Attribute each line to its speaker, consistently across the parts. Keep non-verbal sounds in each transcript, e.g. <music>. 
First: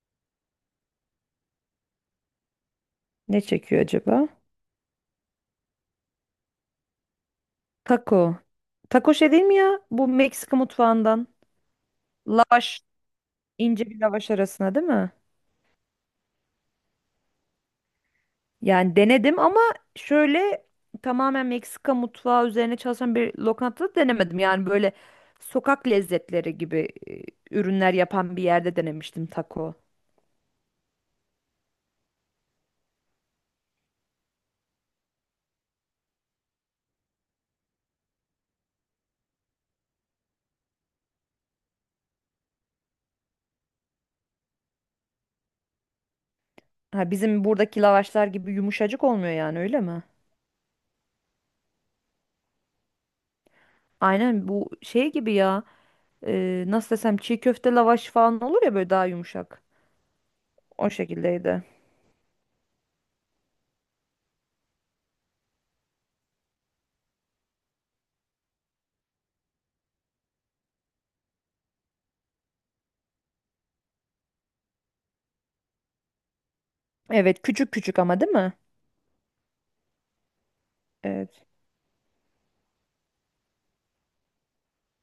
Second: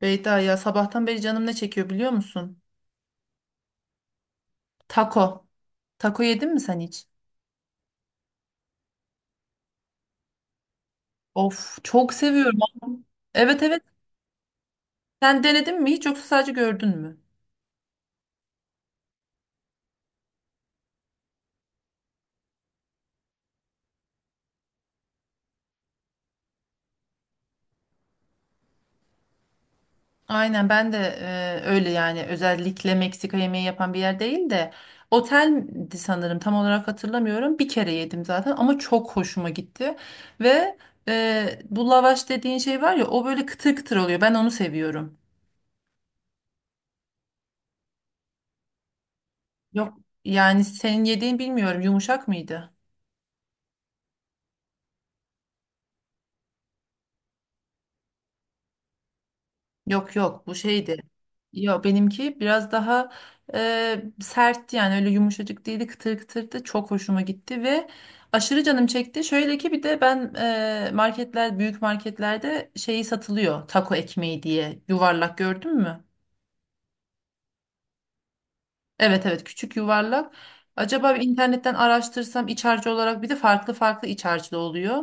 Speaker 1: Beyda ya, sabahtan beri canım ne çekiyor biliyor musun?
Speaker 2: Ne çekiyor acaba?
Speaker 1: Taco. Taco yedin mi sen hiç?
Speaker 2: Taco. Taco şey değil mi ya? Bu Meksika mutfağından.
Speaker 1: Of, çok seviyorum.
Speaker 2: Lavaş,
Speaker 1: Evet, evet.
Speaker 2: ince bir lavaş arasına değil mi?
Speaker 1: Sen denedin mi hiç yoksa sadece gördün mü?
Speaker 2: Yani denedim ama şöyle tamamen Meksika mutfağı üzerine çalışan bir lokantada denemedim. Yani böyle sokak lezzetleri gibi ürünler yapan bir yerde denemiştim taco.
Speaker 1: Aynen, ben de öyle, yani özellikle Meksika yemeği yapan bir yer değil de oteldi, sanırım tam olarak hatırlamıyorum. Bir kere yedim zaten, ama çok hoşuma gitti. Ve bu lavaş dediğin şey var ya, o böyle kıtır kıtır oluyor, ben onu seviyorum.
Speaker 2: Ha, bizim buradaki lavaşlar gibi yumuşacık olmuyor yani öyle
Speaker 1: Yok,
Speaker 2: mi?
Speaker 1: yani senin yediğin bilmiyorum, yumuşak mıydı?
Speaker 2: Aynen bu şey gibi ya. Nasıl desem, çiğ köfte lavaş falan olur ya, böyle daha yumuşak.
Speaker 1: Yok yok, bu
Speaker 2: O
Speaker 1: şeydi.
Speaker 2: şekildeydi.
Speaker 1: Yo, benimki biraz daha sertti, yani öyle yumuşacık değildi, kıtır kıtırdı, çok hoşuma gitti ve aşırı canım çekti. Şöyle ki, bir de ben marketler, büyük marketlerde şeyi satılıyor, taco ekmeği diye, yuvarlak, gördün mü?
Speaker 2: Evet, küçük küçük ama değil mi?
Speaker 1: Evet evet, küçük yuvarlak. Acaba bir
Speaker 2: Evet.
Speaker 1: internetten araştırsam, iç harcı olarak bir de farklı farklı iç harcı da oluyor.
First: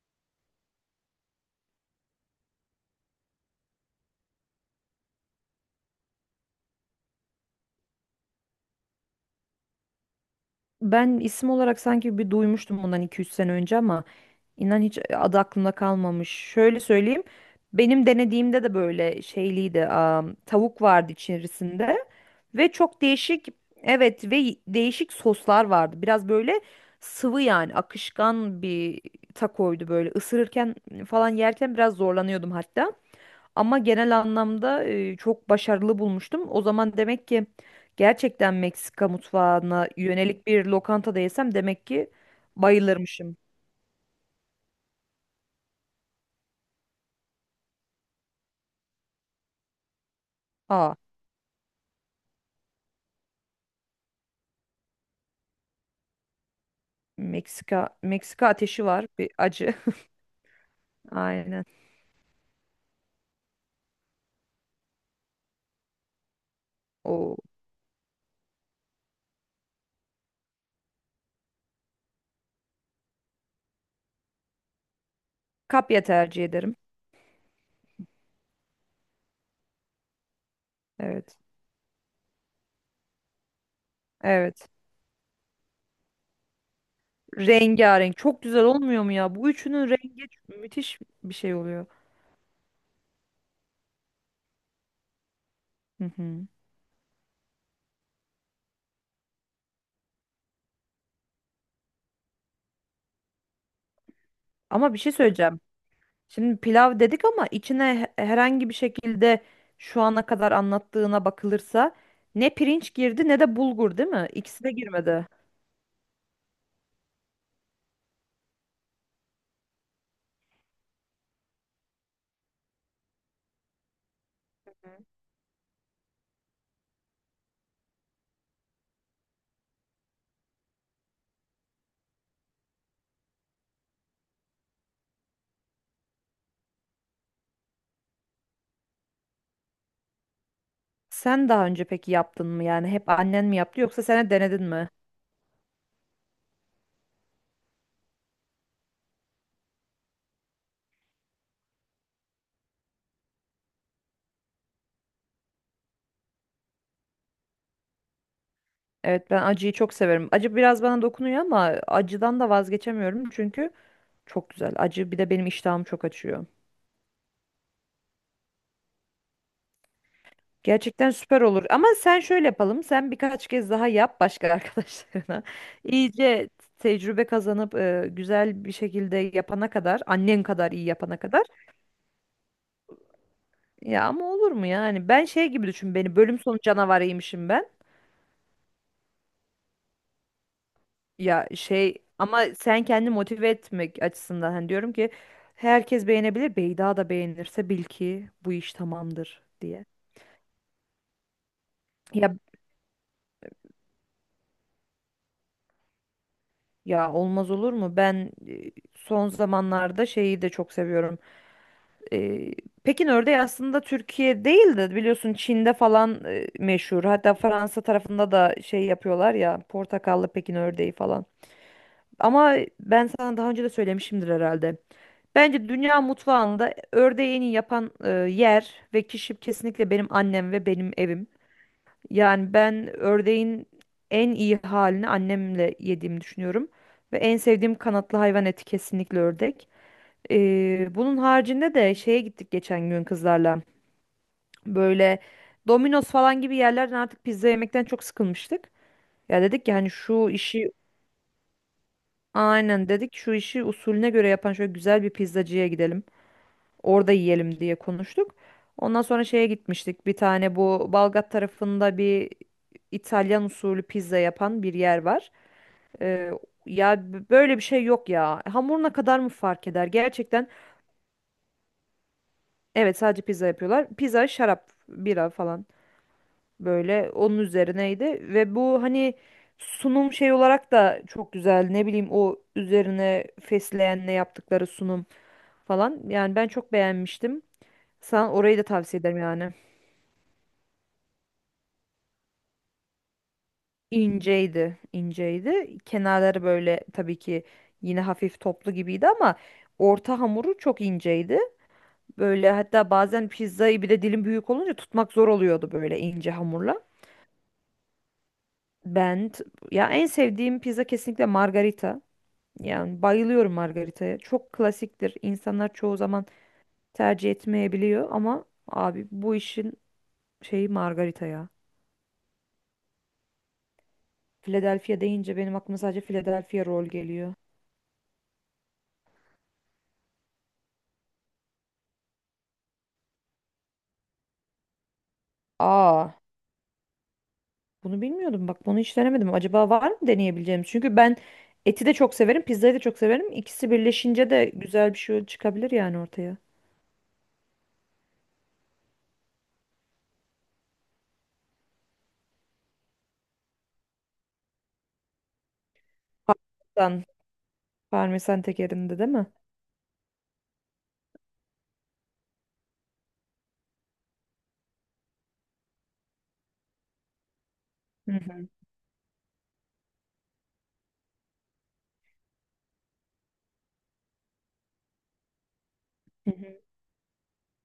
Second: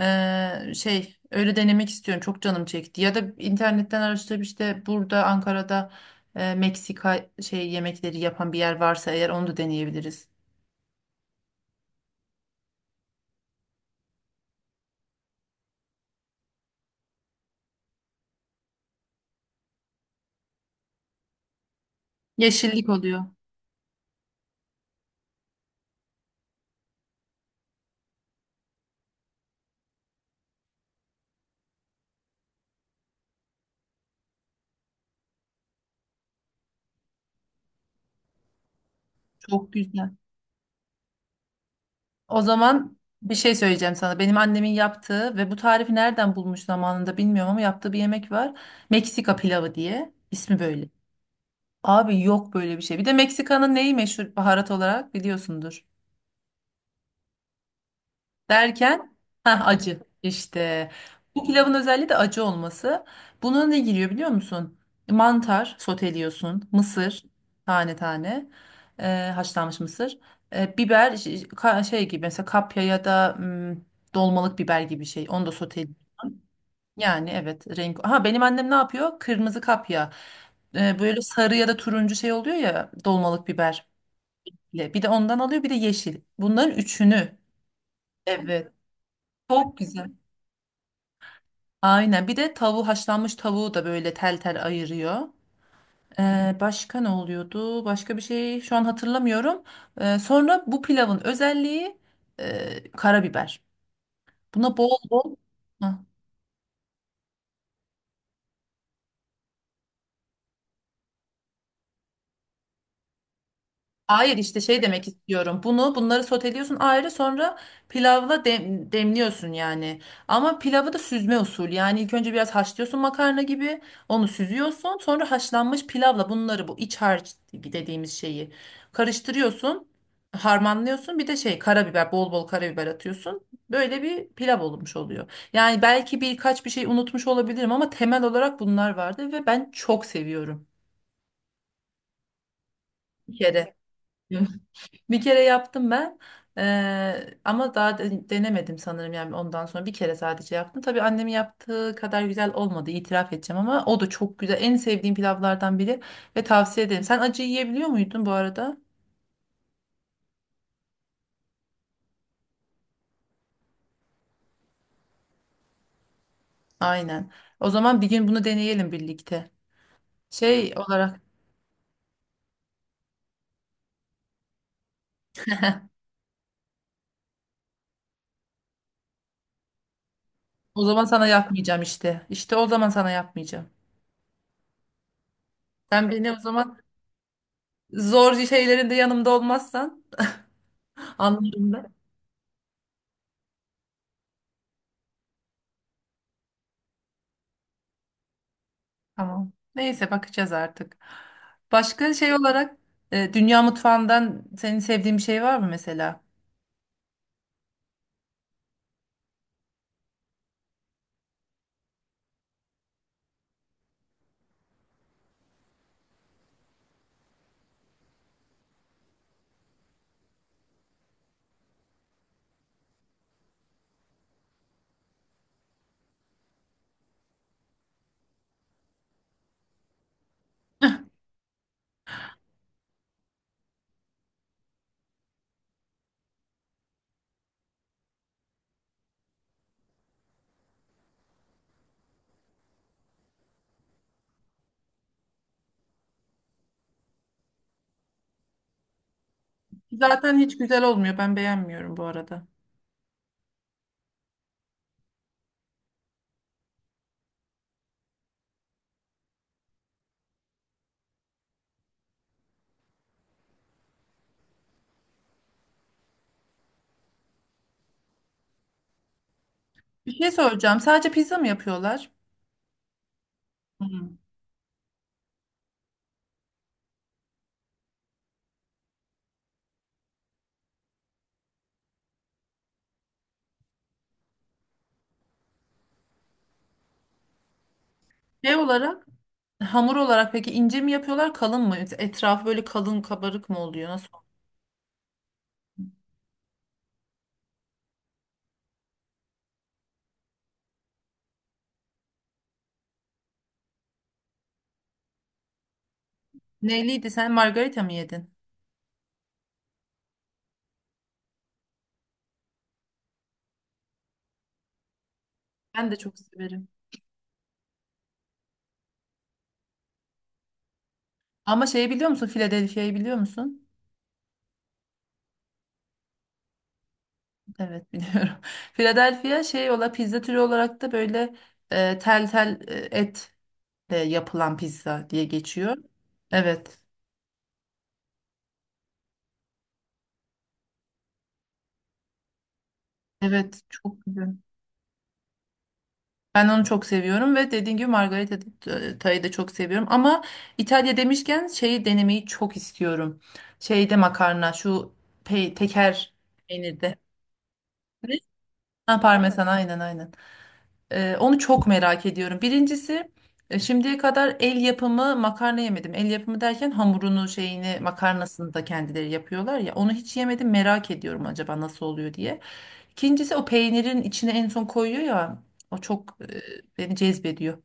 Speaker 1: Şey, öyle denemek istiyorum. Çok canım çekti. Ya da internetten araştırıp işte, burada Ankara'da Meksika şey yemekleri yapan bir yer varsa eğer, onu da deneyebiliriz.
Speaker 2: Ben isim olarak sanki bir duymuştum bundan iki üç sene önce ama inan hiç adı aklımda kalmamış. Şöyle söyleyeyim. Benim denediğimde de böyle şeyliydi. Tavuk vardı içerisinde ve
Speaker 1: Yeşillik
Speaker 2: çok
Speaker 1: oluyor.
Speaker 2: değişik, evet, ve değişik soslar vardı. Biraz böyle sıvı, yani akışkan bir takoydu böyle. Isırırken falan yerken biraz zorlanıyordum hatta. Ama genel anlamda çok başarılı bulmuştum. O zaman demek ki gerçekten Meksika
Speaker 1: Çok
Speaker 2: mutfağına
Speaker 1: güzel.
Speaker 2: yönelik bir lokantada yesem demek ki
Speaker 1: O zaman bir
Speaker 2: bayılırmışım.
Speaker 1: şey söyleyeceğim sana. Benim annemin yaptığı ve bu tarifi nereden bulmuş zamanında bilmiyorum, ama yaptığı bir yemek var. Meksika pilavı diye. İsmi böyle.
Speaker 2: Aa,
Speaker 1: Abi, yok böyle bir şey. Bir de Meksika'nın neyi meşhur baharat olarak, biliyorsundur.
Speaker 2: Meksika Meksika ateşi var,
Speaker 1: Derken,
Speaker 2: bir
Speaker 1: ha,
Speaker 2: acı.
Speaker 1: acı işte.
Speaker 2: <laughs>
Speaker 1: Bu
Speaker 2: Aynen.
Speaker 1: pilavın özelliği de acı olması. Buna ne giriyor biliyor musun? Mantar soteliyorsun, mısır,
Speaker 2: O
Speaker 1: tane tane, e, haşlanmış mısır, biber şey gibi, mesela kapya ya da dolmalık biber gibi şey. Onu da soteliyorsun.
Speaker 2: kapya tercih ederim.
Speaker 1: Yani evet, renk. Ha, benim annem ne yapıyor? Kırmızı kapya. E, böyle
Speaker 2: Evet.
Speaker 1: sarı ya da turuncu şey oluyor ya, dolmalık biberle.
Speaker 2: Evet.
Speaker 1: Bir de ondan alıyor, bir de yeşil. Bunların üçünü.
Speaker 2: Rengarenk, çok güzel
Speaker 1: Evet.
Speaker 2: olmuyor mu ya? Bu
Speaker 1: Çok
Speaker 2: üçünün
Speaker 1: güzel.
Speaker 2: rengi müthiş bir şey oluyor.
Speaker 1: Aynen. Bir de tavuğu, haşlanmış tavuğu da böyle tel tel ayırıyor.
Speaker 2: Hı hı.
Speaker 1: Başka ne oluyordu? Başka bir şey şu an hatırlamıyorum. Sonra bu pilavın özelliği karabiber. Buna
Speaker 2: Ama
Speaker 1: bol
Speaker 2: bir şey
Speaker 1: bol.
Speaker 2: söyleyeceğim.
Speaker 1: Hah.
Speaker 2: Şimdi pilav dedik ama içine herhangi bir şekilde, şu ana kadar anlattığına bakılırsa, ne pirinç girdi ne de bulgur, değil mi?
Speaker 1: Hayır, işte
Speaker 2: İkisi de
Speaker 1: şey demek
Speaker 2: girmedi.
Speaker 1: istiyorum. Bunları soteliyorsun ayrı, sonra pilavla demliyorsun yani. Ama pilavı da süzme usul. Yani ilk önce biraz haşlıyorsun makarna gibi. Onu süzüyorsun. Sonra haşlanmış pilavla bunları, bu iç harç dediğimiz şeyi karıştırıyorsun. Harmanlıyorsun. Bir de şey, karabiber, bol bol karabiber atıyorsun. Böyle bir pilav olmuş oluyor. Yani belki birkaç bir şey unutmuş olabilirim, ama temel olarak bunlar vardı ve ben çok seviyorum.
Speaker 2: Sen daha önce peki yaptın mı, yani hep
Speaker 1: Bir
Speaker 2: annen mi
Speaker 1: kere.
Speaker 2: yaptı yoksa sen de denedin mi?
Speaker 1: Bir kere yaptım ben. Ama daha denemedim sanırım, yani ondan sonra bir kere sadece yaptım. Tabii annemin yaptığı kadar güzel olmadı, itiraf edeceğim, ama o da çok güzel, en sevdiğim pilavlardan biri ve tavsiye ederim. Sen acı yiyebiliyor muydun bu arada?
Speaker 2: Evet, ben acıyı çok severim. Acı biraz bana dokunuyor ama acıdan da vazgeçemiyorum çünkü çok güzel. Acı bir de benim iştahımı çok açıyor.
Speaker 1: Aynen. O zaman bir gün bunu deneyelim birlikte. Şey
Speaker 2: Gerçekten
Speaker 1: olarak,
Speaker 2: süper olur. Ama sen şöyle yapalım. Sen birkaç kez daha yap başka arkadaşlarına. <laughs> İyice tecrübe kazanıp güzel bir şekilde yapana kadar, annen kadar
Speaker 1: o
Speaker 2: iyi
Speaker 1: zaman
Speaker 2: yapana
Speaker 1: sana
Speaker 2: kadar.
Speaker 1: yapmayacağım işte. İşte o zaman sana yapmayacağım.
Speaker 2: Ya ama olur mu yani? Ben şey gibi düşün
Speaker 1: Sen
Speaker 2: beni.
Speaker 1: beni o
Speaker 2: Bölüm sonu
Speaker 1: zaman,
Speaker 2: canavarıymışım ben.
Speaker 1: zor şeylerinde yanımda olmazsan,
Speaker 2: Ya
Speaker 1: anlarım.
Speaker 2: şey ama sen kendi motive etmek açısından, hani diyorum ki herkes beğenebilir. Beyda da beğenirse bil ki bu iş tamamdır
Speaker 1: Tamam.
Speaker 2: diye.
Speaker 1: Neyse, bakacağız artık. Başka
Speaker 2: Ya
Speaker 1: şey olarak, dünya mutfağından senin sevdiğin bir şey var mı mesela?
Speaker 2: ya olmaz olur mu? Ben son zamanlarda şeyi de çok seviyorum. Ee, Pekin ördeği aslında Türkiye değil de biliyorsun Çin'de falan meşhur. Hatta Fransa tarafında da şey yapıyorlar ya, portakallı Pekin ördeği falan. Ama ben sana daha önce de söylemişimdir herhalde. Bence dünya mutfağında ördeği en iyi yapan yer ve kişi kesinlikle benim annem ve benim evim. Yani ben ördeğin en iyi halini annemle yediğimi düşünüyorum. Ve en sevdiğim kanatlı hayvan eti kesinlikle ördek. Bunun haricinde de şeye gittik geçen gün kızlarla. Böyle Domino's falan gibi yerlerden artık pizza yemekten çok sıkılmıştık. Ya dedik ki hani şu
Speaker 1: Zaten hiç
Speaker 2: işi,
Speaker 1: güzel olmuyor. Ben beğenmiyorum bu arada.
Speaker 2: aynen dedik, şu işi usulüne göre yapan şöyle güzel bir pizzacıya gidelim. Orada yiyelim diye konuştuk. Ondan sonra şeye gitmiştik. Bir tane bu Balgat tarafında bir İtalyan usulü pizza yapan bir yer var. Ee, Ya böyle bir şey yok ya. Hamuruna kadar mı fark eder?
Speaker 1: Bir şey
Speaker 2: Gerçekten
Speaker 1: soracağım. Sadece pizza mı yapıyorlar?
Speaker 2: evet, sadece pizza yapıyorlar.
Speaker 1: Hı.
Speaker 2: Pizza, şarap, bira falan. Böyle onun üzerineydi ve bu hani sunum şey olarak da çok güzel. Ne bileyim, o üzerine fesleğenle yaptıkları sunum falan. Yani ben çok beğenmiştim. Sana
Speaker 1: Şey
Speaker 2: orayı da tavsiye
Speaker 1: olarak,
Speaker 2: ederim yani.
Speaker 1: hamur olarak peki, ince mi yapıyorlar kalın mı? Etrafı böyle kalın, kabarık mı oluyor? Nasıl?
Speaker 2: İnceydi, inceydi. Kenarları böyle tabii ki yine hafif toplu gibiydi ama orta hamuru çok inceydi. Böyle hatta bazen pizzayı, bir de dilim büyük olunca, tutmak zor oluyordu böyle ince hamurla.
Speaker 1: Neyliydi, sen margarita mı yedin?
Speaker 2: Ben t- Ya, en sevdiğim pizza kesinlikle margarita. Yani bayılıyorum margaritaya. Çok klasiktir. İnsanlar
Speaker 1: Ben de
Speaker 2: çoğu
Speaker 1: çok
Speaker 2: zaman
Speaker 1: severim.
Speaker 2: tercih etmeyebiliyor ama abi bu işin şeyi margarita ya.
Speaker 1: Ama şeyi biliyor musun? Philadelphia'yı biliyor musun?
Speaker 2: Philadelphia deyince benim aklıma sadece Philadelphia roll geliyor.
Speaker 1: Evet, biliyorum. <laughs> Philadelphia şey ola, pizza türü olarak da böyle tel tel et yapılan pizza diye geçiyor.
Speaker 2: Aa,
Speaker 1: Evet.
Speaker 2: bunu bilmiyordum. Bak, bunu hiç denemedim. Acaba var mı deneyebileceğim? Çünkü ben eti de çok severim, pizzayı da çok severim.
Speaker 1: Evet,
Speaker 2: İkisi
Speaker 1: çok güzel.
Speaker 2: birleşince de güzel bir şey çıkabilir yani ortaya.
Speaker 1: Ben onu çok seviyorum ve dediğim gibi Margarita Tay'ı da çok seviyorum. Ama İtalya demişken şeyi denemeyi çok istiyorum. Şeyde, makarna şu, pe teker, peynirde.
Speaker 2: Parmesan,
Speaker 1: Ne?
Speaker 2: parmesan tekerinde
Speaker 1: Ha,
Speaker 2: değil mi?
Speaker 1: parmesan, aynen aynen. Onu çok merak ediyorum. Birincisi, şimdiye kadar el yapımı makarna yemedim. El yapımı derken, hamurunu, şeyini,
Speaker 2: Hı hı.
Speaker 1: makarnasını da kendileri yapıyorlar ya. Onu hiç yemedim, merak ediyorum acaba nasıl oluyor diye. İkincisi, o peynirin içine en son koyuyor ya. O çok
Speaker 2: Hı hı.
Speaker 1: beni cezbediyor.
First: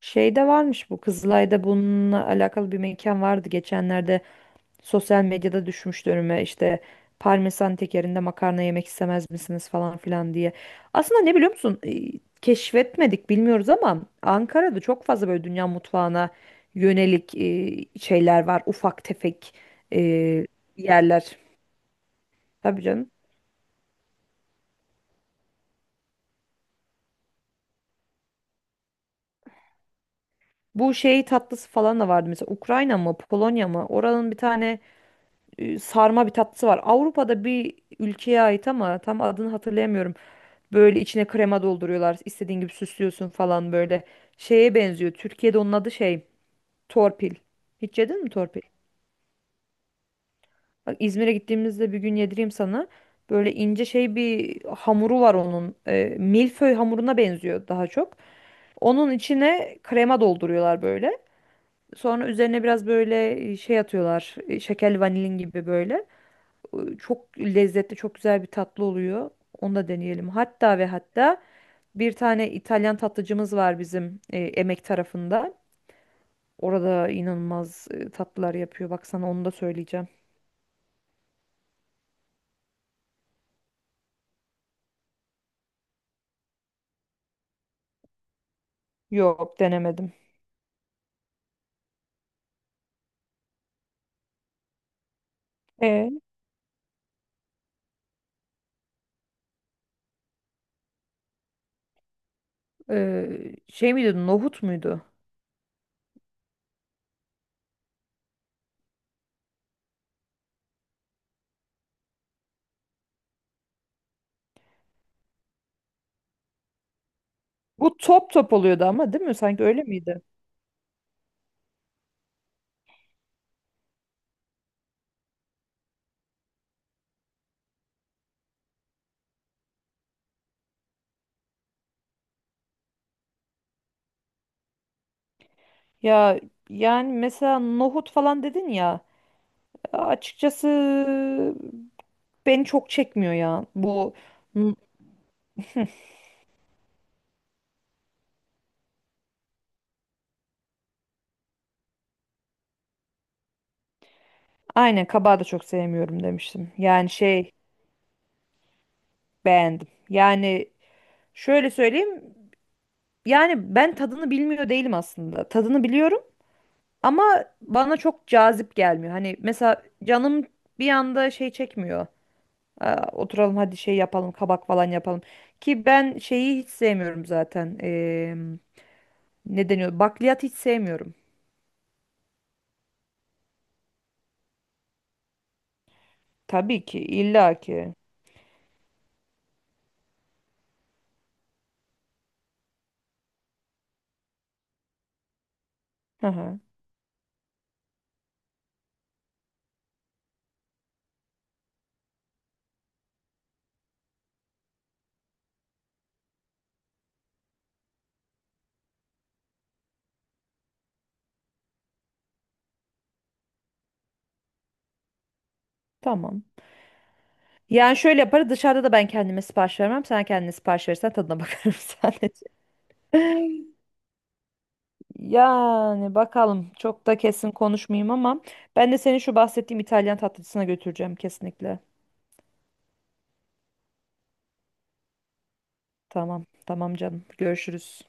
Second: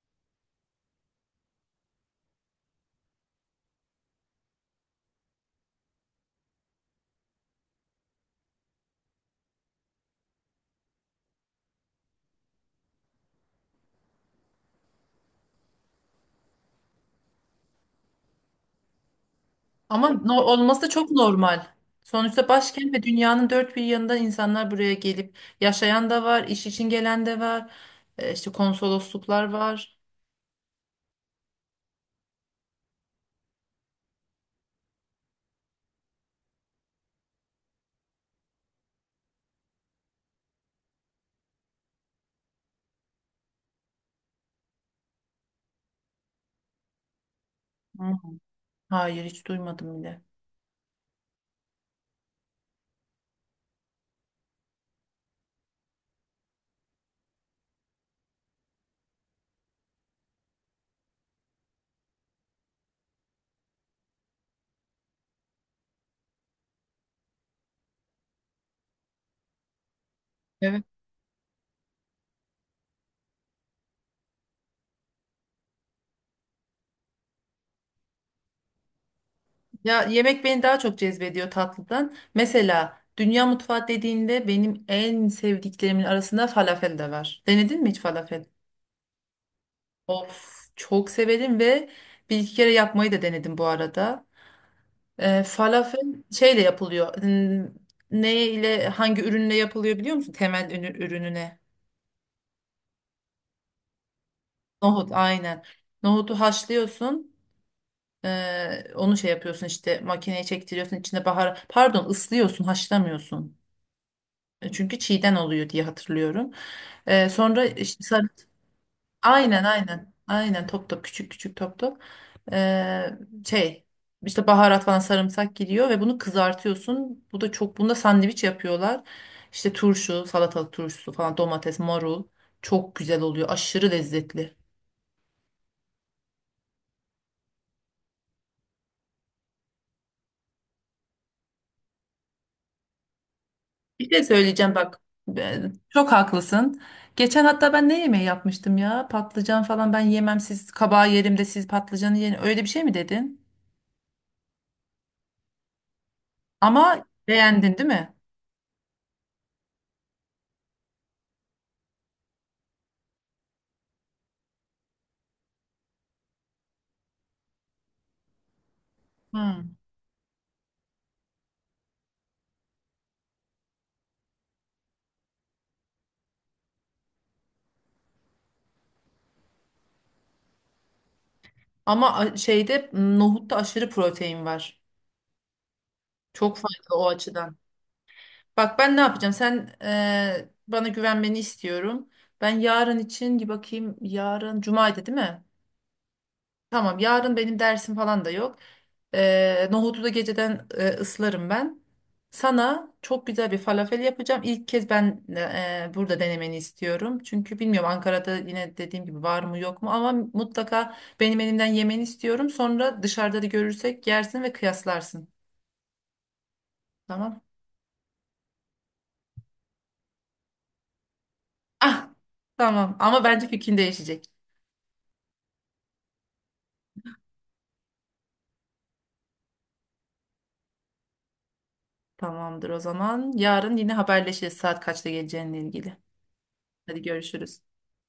Speaker 2: Şeyde varmış, bu Kızılay'da bununla alakalı bir mekan vardı geçenlerde. Sosyal medyada düşmüştü önüme, işte parmesan tekerinde makarna yemek istemez misiniz falan filan diye. Aslında ne biliyor musun? Keşfetmedik, bilmiyoruz, ama Ankara'da çok fazla böyle dünya mutfağına yönelik şeyler var. Ufak tefek e,
Speaker 1: Ama olması da çok
Speaker 2: yerler.
Speaker 1: normal. Sonuçta
Speaker 2: Tabii
Speaker 1: başkent ve
Speaker 2: canım.
Speaker 1: dünyanın dört bir yanından insanlar buraya gelip yaşayan da var, iş için gelen de var. E, işte konsolosluklar var.
Speaker 2: Bu şey tatlısı falan da vardı, mesela Ukrayna mı Polonya mı, oranın bir tane sarma bir tatlısı var. Avrupa'da bir ülkeye ait ama tam adını hatırlayamıyorum. Böyle içine krema dolduruyorlar. İstediğin gibi süslüyorsun falan böyle. Şeye benziyor. Türkiye'de onun adı şey. Torpil. Hiç
Speaker 1: Hı.
Speaker 2: yedin mi torpil?
Speaker 1: Hayır, hiç duymadım bile.
Speaker 2: Bak, İzmir'e gittiğimizde bir gün yedireyim sana. Böyle ince şey bir hamuru var onun. Milföy hamuruna benziyor daha çok. Onun içine krema dolduruyorlar böyle. Sonra üzerine biraz böyle şey atıyorlar. Şekerli vanilin gibi böyle. Çok lezzetli, çok güzel bir tatlı oluyor. Onu da deneyelim. Hatta
Speaker 1: Evet.
Speaker 2: ve hatta bir tane İtalyan tatlıcımız var bizim Emek tarafında. Orada inanılmaz tatlılar yapıyor. Bak, sana onu da
Speaker 1: Ya,
Speaker 2: söyleyeceğim.
Speaker 1: yemek beni daha çok cezbediyor tatlıdan. Mesela dünya mutfağı dediğinde benim en sevdiklerimin arasında falafel de var. Denedin mi hiç falafel?
Speaker 2: Yok, denemedim.
Speaker 1: Of, çok severim ve bir iki kere yapmayı da denedim bu arada. Falafel
Speaker 2: E,
Speaker 1: şeyle yapılıyor. Ne ile, hangi ürünle yapılıyor biliyor musun? Temel ürününe.
Speaker 2: Şey miydi, nohut muydu?
Speaker 1: Nohut, aynen. Nohutu haşlıyorsun. Onu şey yapıyorsun işte, makineye çektiriyorsun, içine bahar, pardon, ıslıyorsun, haşlamıyorsun. E, çünkü çiğden oluyor diye hatırlıyorum. Sonra
Speaker 2: Bu
Speaker 1: işte,
Speaker 2: top top oluyordu ama değil mi? Sanki
Speaker 1: aynen
Speaker 2: öyle
Speaker 1: aynen.
Speaker 2: miydi?
Speaker 1: Aynen, top top, küçük küçük top top. Ee, Şey, işte baharat falan, sarımsak gidiyor ve bunu kızartıyorsun. Bu da çok, bunda sandviç yapıyorlar. İşte turşu, salatalık turşusu falan, domates, marul, çok güzel oluyor. Aşırı lezzetli.
Speaker 2: Ya yani mesela nohut falan dedin ya, açıkçası beni çok çekmiyor ya.
Speaker 1: Bir
Speaker 2: Bu
Speaker 1: şey söyleyeceğim bak. Çok haklısın. Geçen, hatta, ben ne yemeği yapmıştım ya? Patlıcan falan ben yemem, siz kabağı yerim de siz patlıcanı yerin. Öyle bir şey mi dedin?
Speaker 2: aynen, kabağı da çok sevmiyorum demiştim.
Speaker 1: Ama
Speaker 2: Yani şey,
Speaker 1: beğendin değil mi?
Speaker 2: beğendim. Yani şöyle söyleyeyim. Yani ben tadını bilmiyor değilim aslında. Tadını biliyorum ama bana çok cazip gelmiyor. Hani
Speaker 1: Hı.
Speaker 2: mesela canım bir anda şey çekmiyor. Aa, oturalım hadi şey yapalım, kabak falan yapalım. Ki ben şeyi hiç sevmiyorum zaten. Ne deniyor? Bakliyat hiç sevmiyorum.
Speaker 1: Ama şeyde, nohutta aşırı protein var. Çok
Speaker 2: Tabii
Speaker 1: faydalı
Speaker 2: ki,
Speaker 1: o açıdan.
Speaker 2: illa ki.
Speaker 1: Bak ben ne yapacağım? Sen, bana güvenmeni istiyorum. Ben yarın için bir bakayım. Yarın cumaydı değil mi?
Speaker 2: Hı hı,
Speaker 1: Tamam, yarın benim dersim falan da yok. Nohutu da geceden ıslarım ben. Sana çok güzel bir falafel yapacağım. İlk kez ben, burada denemeni istiyorum. Çünkü bilmiyorum Ankara'da, yine dediğim gibi var mı yok mu, ama mutlaka benim elimden yemeni istiyorum. Sonra dışarıda da görürsek yersin ve kıyaslarsın.
Speaker 2: tamam.
Speaker 1: Tamam.
Speaker 2: Yani şöyle yaparız, dışarıda da ben kendime sipariş vermem. Sen kendine sipariş verirsen tadına bakarım <laughs>
Speaker 1: Ah,
Speaker 2: sadece.
Speaker 1: tamam, ama bence fikrin değişecek.
Speaker 2: Yani bakalım, çok da kesin konuşmayayım ama ben de seni şu bahsettiğim İtalyan tatlıcısına götüreceğim kesinlikle.
Speaker 1: Tamamdır o zaman. Yarın yine haberleşiriz saat kaçta geleceğinle ilgili.
Speaker 2: Tamam tamam
Speaker 1: Hadi,
Speaker 2: canım,
Speaker 1: görüşürüz.
Speaker 2: görüşürüz.